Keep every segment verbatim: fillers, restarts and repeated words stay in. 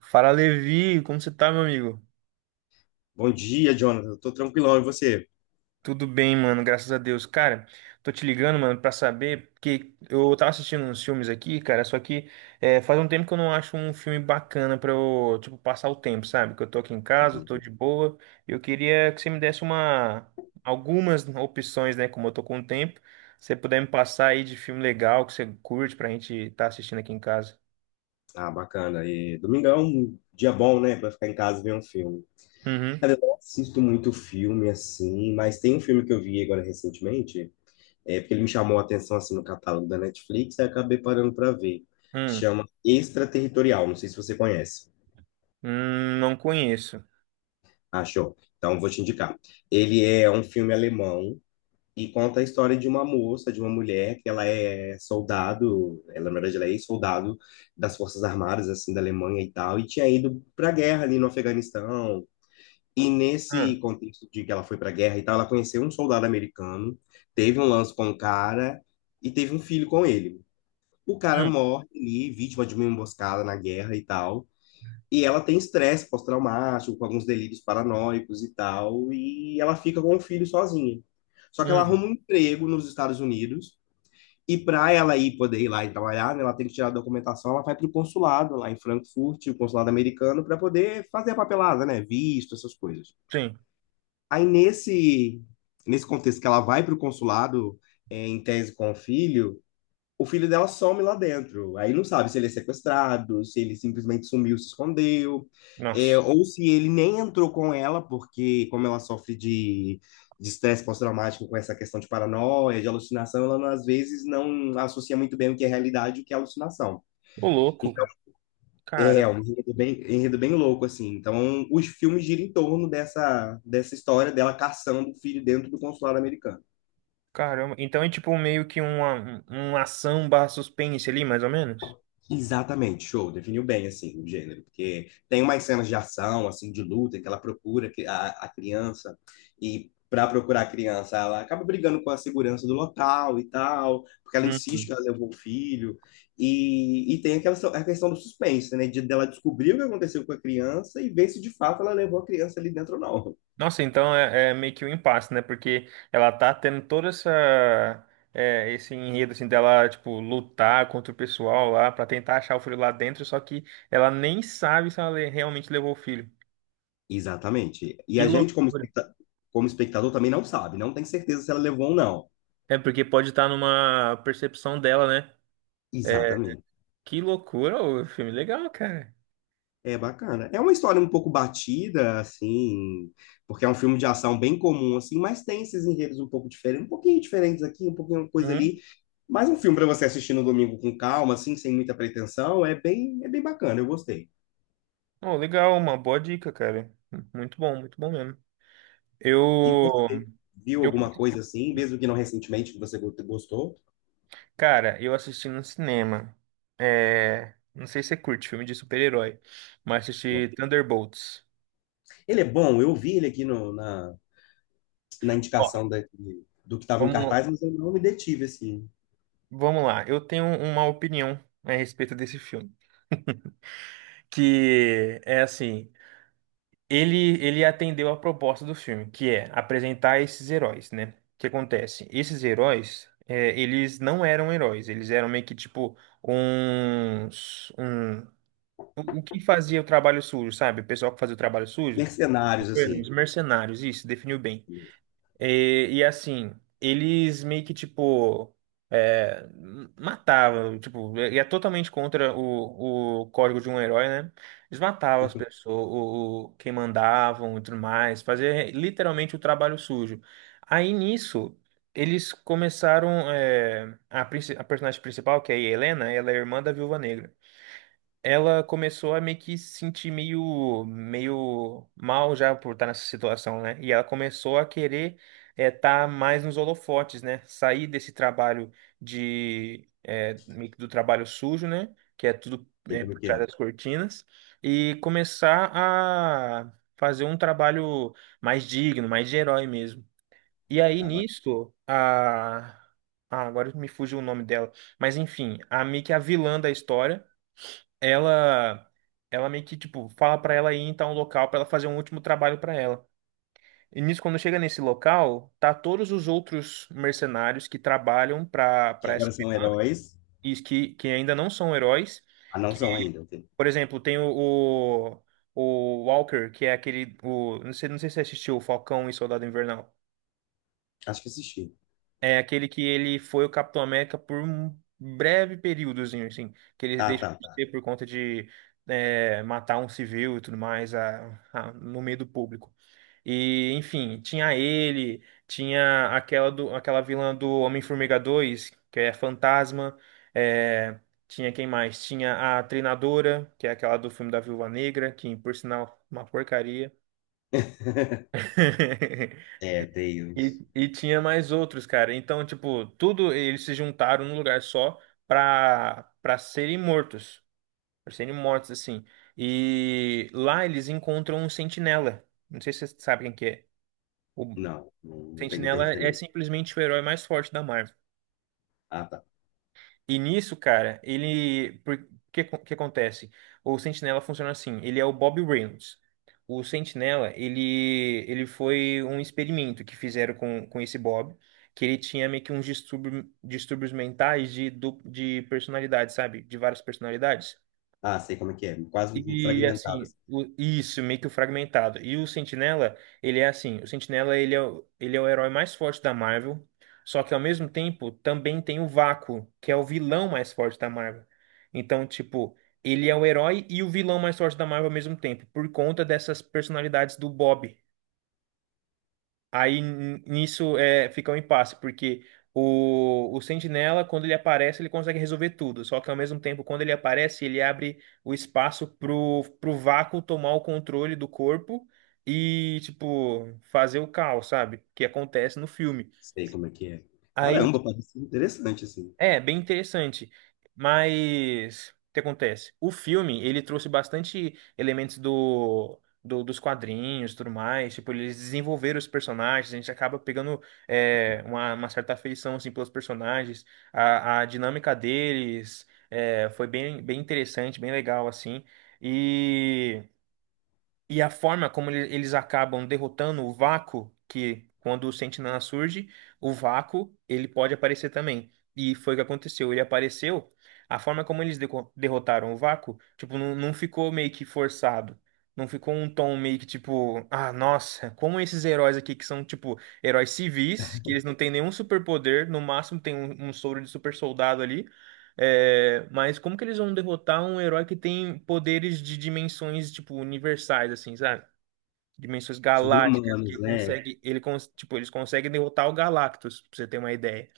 Fala, Levi, como você tá, meu amigo? Bom dia, Jonathan. Eu tô tranquilão, e você? Tudo bem, mano, graças a Deus. Cara, tô te ligando, mano, pra saber, porque eu tava assistindo uns filmes aqui, cara, só que é, faz um tempo que eu não acho um filme bacana pra eu, tipo, passar o tempo, sabe? Que eu tô aqui em casa, tô de boa, eu queria que você me desse uma, algumas opções, né, como eu tô com tempo, se você puder me passar aí de filme legal que você curte pra gente tá assistindo aqui em casa. Ah, bacana. E domingão, é um dia bom, né, pra ficar em casa e ver um filme. Uhum. Cara, eu não assisto muito filme assim, mas tem um filme que eu vi agora recentemente, é porque ele me chamou a atenção assim no catálogo da Netflix, aí eu acabei parando pra ver. Hum, Chama Extraterritorial, não sei se você conhece. hum, não conheço. Achou? Então vou te indicar. Ele é um filme alemão e conta a história de uma moça, de uma mulher, que ela é soldado, ela, na verdade, ela é ex-soldado das Forças Armadas, assim, da Alemanha e tal, e tinha ido para a guerra ali no Afeganistão. E Hum, nesse contexto de que ela foi para a guerra e tal, ela conheceu um soldado americano, teve um lance com o cara e teve um filho com ele. O cara hum, morre ali, vítima de uma emboscada na guerra e tal. E ela tem estresse pós-traumático, com alguns delírios paranoicos e tal, e ela fica com o filho sozinha. Só que ela hum, arruma um emprego nos Estados Unidos, e para ela ir poder ir lá e trabalhar, né, ela tem que tirar a documentação, ela vai para o consulado lá em Frankfurt, o consulado americano, para poder fazer a papelada, né, visto, essas coisas. sim. Aí nesse nesse contexto que ela vai para o consulado é, em tese com o filho, o filho dela some lá dentro. Aí não sabe se ele é sequestrado, se ele simplesmente sumiu, se escondeu, é, Nossa. ou se ele nem entrou com ela, porque como ela sofre de de estresse pós-traumático com essa questão de paranoia, de alucinação, ela às vezes não associa muito bem o que é realidade e o que é alucinação. Ô, louco. Então, é Cara, é um enredo bem, enredo bem louco, assim. Então, os filmes giram em torno dessa, dessa história dela caçando o filho dentro do consulado americano. caramba. Então é tipo meio que uma, um- uma ação barra suspense ali, mais ou menos? Exatamente, show, definiu bem assim o gênero, porque tem umas cenas de ação, assim, de luta, que ela procura que- a, a criança, e para procurar a criança, ela acaba brigando com a segurança do local e tal, porque ela Hum. insiste que ela levou o filho, e, e tem aquela so- a questão do suspense, né, de dela descobrir o que aconteceu com a criança e ver se de fato ela levou a criança ali dentro ou não. Nossa, então é, é meio que um impasse, né? Porque ela tá tendo toda essa... é, esse enredo, assim, dela, tipo, lutar contra o pessoal lá pra tentar achar o filho lá dentro, só que ela nem sabe se ela le- realmente levou o filho. Exatamente, e Que a gente, como loucura. especta- como espectador, também não sabe, não tem certeza se ela levou ou não. É porque pode estar numa percepção dela, né? É, Exatamente. que loucura, o filme legal, cara. É bacana. É uma história um pouco batida, assim, porque é um filme de ação bem comum, assim, mas tem esses enredos um pouco diferentes, um pouquinho diferentes aqui, um pouquinho uma coisa Hum. ali. Mas um filme para você assistir no domingo com calma, assim, sem muita pretensão, é bem, é bem bacana, eu gostei. Oh, legal, uma boa dica, cara. Muito bom, muito bom mesmo. E Eu, você viu eu, alguma coisa assim, mesmo que não recentemente, que você go- gostou? cara, eu assisti no cinema. É, não sei se você curte filme de super-herói, mas Não. assisti Thunderbolts. Ele é bom, eu vi ele aqui no- na, na Ó, indicação da- do que estava em Vamos, cartaz, mas eu não me detive, assim. vamos lá. Eu tenho uma opinião a respeito desse filme, que é assim. Ele, ele atendeu a proposta do filme, que é apresentar esses heróis, né? O que acontece? Esses heróis, é, eles não eram heróis, eles eram meio que tipo uns, um, o o que fazia o trabalho sujo, sabe? O pessoal que fazia o trabalho sujo, Mercenários, os assim, mercenários, isso, definiu bem. E, e, assim, eles meio que, tipo, é, matavam, tipo, e é totalmente contra o, o código de um herói, né? Eles matavam as pessoas, o, o- quem mandavam e tudo mais, fazia literalmente o trabalho sujo. Aí nisso, eles começaram, é, a, princi- a personagem principal, que é a Helena, ela é irmã da Viúva Negra. Ela começou a meio que se sentir meio, meio mal já por estar nessa situação, né? E ela começou a querer estar mais nos holofotes, né? Sair desse trabalho de é, meio que do trabalho sujo, né? Que é tudo sei é, como é por que trás é. das cortinas e começar a fazer um trabalho mais digno, mais de herói mesmo. E aí Acaba- nisto a ah, agora me fugiu o nome dela, mas enfim, a meio que a vilã da história ela ela meio que tipo fala pra ela ir então a um local pra ela fazer um último trabalho pra ela. E nisso quando chega nesse local, tá todos os outros mercenários que trabalham pra Que para agora essa são vilã heróis. e que que ainda não são heróis, Ah, não que são ainda. Ok. por exemplo, tem o, o o Walker, que é aquele o não sei, não sei se você assistiu o Falcão e Soldado Invernal. Acho que assisti. É aquele que ele foi o Capitão América por um breve períodozinho, assim, que ele Ah, deixa tá, de tá. ser por conta de é, matar um civil e tudo mais a- a- no meio do público. E, enfim, tinha ele, tinha aquela, do, aquela vilã do Homem-Formiga dois, que é Fantasma, é, tinha quem mais? Tinha a Treinadora, que é aquela do filme da Viúva Negra, que, por sinal, uma porcaria. É, tem E, e tinha mais outros, cara. Então, tipo, tudo eles se juntaram num lugar só pra, pra serem mortos. Pra serem mortos, assim. E lá eles encontram um sentinela. Não sei se vocês sabem quem que é. O não, não não tem muita sentinela é referência. simplesmente o herói mais forte da Marvel. Ah, tá. E nisso, cara, ele. Por que que acontece? O Sentinela funciona assim, ele é o Bob Reynolds. O Sentinela, ele, ele foi um experimento que fizeram com, com esse Bob, que ele tinha meio que uns distúrbio, distúrbios mentais de, du- de personalidade, sabe? De várias personalidades. Ah, sei como é que é. Quase um E fragmentado, assim, assim. o- isso, meio que o fragmentado. E o Sentinela, ele é assim, o Sentinela ele é, o- ele é o herói mais forte da Marvel, só que ao mesmo tempo também tem o Vácuo, que é o vilão mais forte da Marvel. Então, tipo, ele é o herói e o vilão mais forte da Marvel ao mesmo tempo, por conta dessas personalidades do Bob. Aí n- nisso é, fica um impasse, porque o, o Sentinela, quando ele aparece, ele consegue resolver tudo. Só que ao mesmo tempo, quando ele aparece, ele abre o espaço pro, pro vácuo tomar o controle do corpo e, tipo, fazer o caos, sabe? Que acontece no filme. Sei como é que é. Aí Caramba, parece interessante, assim. é, bem interessante. Mas o que acontece? O filme, ele trouxe bastante elementos do, do- dos quadrinhos, e tudo mais. Tipo, eles desenvolveram os personagens, a gente acaba pegando é, uma, uma certa afeição assim pelos personagens. A, a dinâmica deles é, foi bem, bem interessante, bem legal assim. E e a forma como ele- eles acabam derrotando o vácuo, que quando o Sentinela surge, o vácuo, ele pode aparecer também. E foi o que aconteceu. Ele apareceu, a forma como eles deco- derrotaram o vácuo, tipo, não, não ficou meio que forçado. Não ficou um tom meio que tipo, ah, nossa, como esses heróis aqui que são, tipo, heróis civis, que eles não têm nenhum superpoder, no máximo tem um, um soro de super soldado ali. É, mas como que eles vão derrotar um herói que tem poderes de dimensões, tipo, universais, assim, sabe? Dimensões Sobre galácticas, que humanos, né? consegue, ele, cons- tipo, eles conseguem derrotar o Galactus, pra você ter uma ideia.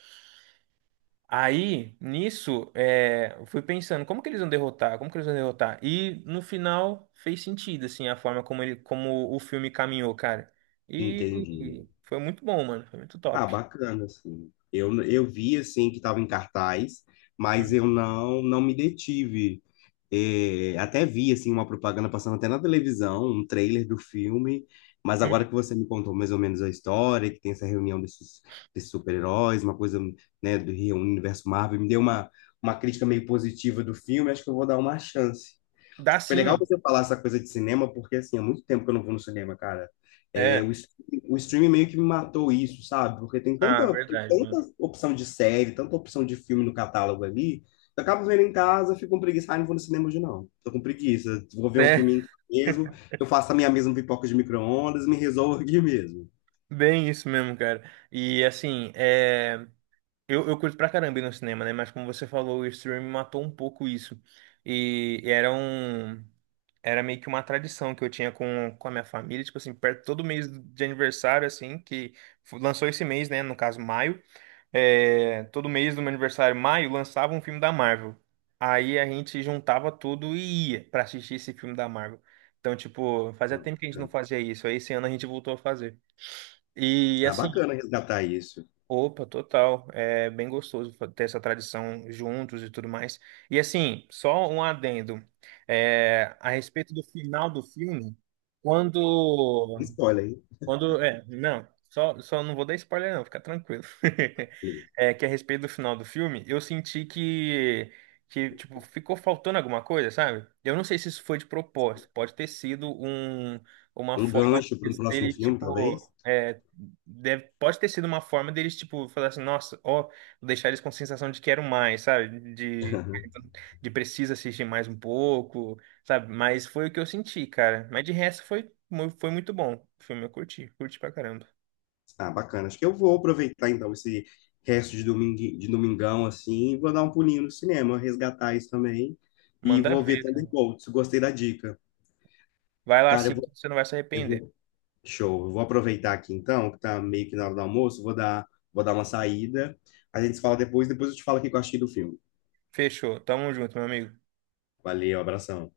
Aí, nisso, é, eu fui pensando, como que eles vão derrotar? Como que eles vão derrotar? E, no final, fez sentido, assim, a forma como ele, como o filme caminhou, cara. E Entendi. foi muito bom, mano, foi muito Ah, top. bacana, assim. Eu, eu vi, assim, que estava em cartaz, mas Hum, eu não, não me detive. É, até vi assim uma propaganda passando até na televisão, um trailer do filme, mas agora hum. que você me contou mais ou menos a história, que tem essa reunião desses, desses super-heróis, uma coisa, né, do Rio Universo Marvel, me deu uma, uma crítica meio positiva do filme, acho que eu vou dar uma chance. Dá Foi sim, legal mano. você falar essa coisa de cinema, porque assim, há muito tempo que eu não vou no cinema, cara. É, o, É, stre- o streaming meio que me matou isso, sabe? Porque tem ah, tanta, tem verdade, mano. tanta opção de série, tanta opção de filme no catálogo ali. Eu acabo vendo em casa, fico com preguiça, ah, não vou no cinema hoje não. Tô com preguiça. Vou ver um filme É. em casa mesmo, eu faço a minha mesma pipoca de micro-ondas, me resolvo aqui mesmo. Bem isso mesmo, cara. E assim, é... eu, eu curto pra caramba ir no cinema, né? Mas como você falou, o streaming matou um pouco isso. E era um... Era meio que uma tradição que eu tinha com, com a minha família, tipo assim, perto todo mês de aniversário, assim, que fu- lançou esse mês, né? No caso, maio. É... Todo mês do meu aniversário, maio, lançava um filme da Marvel. Aí a gente juntava tudo e ia pra assistir esse filme da Marvel. Então, tipo, Ah, fazia tempo que a gente não bacana. fazia isso. Aí esse ano a gente voltou a fazer. E Ah, assim. bacana resgatar isso. Opa, total. É bem gostoso fa- ter essa tradição juntos e tudo mais. E assim, só um adendo. É, a respeito do final do filme, quando Spoiler, hein? quando, é, não, só, só não vou dar spoiler não, fica tranquilo. É que a respeito do final do filme, eu senti que, que, tipo, ficou faltando alguma coisa, sabe? Eu não sei se isso foi de propósito, pode ter sido um, uma Um forma gancho para um próximo deles, filme, tipo, talvez. é, deve, pode ter sido uma forma deles, tipo, falar assim, nossa, ó, vou deixar eles com sensação de quero mais, sabe? De, de precisa assistir mais um pouco sabe? Mas foi o que eu senti, cara. Mas de resto foi, mu- foi muito bom. O filme eu curti, curti pra caramba. Ah, bacana. Acho que eu vou aproveitar então esse resto de domingo, de domingão assim, e vou dar um pulinho no cinema, resgatar isso também e Manda vou ver ver, cara. Thunderbolts. Gostei da dica. Vai lá Cara, eu sim que vou, você não vai se eu arrepender. vou, show. Eu vou aproveitar aqui então, que tá meio que na hora do almoço, vou dar, vou dar uma saída. A gente se fala depois, depois eu te falo o que eu achei do filme. Fechou. Tamo junto, meu amigo. Valeu, abração.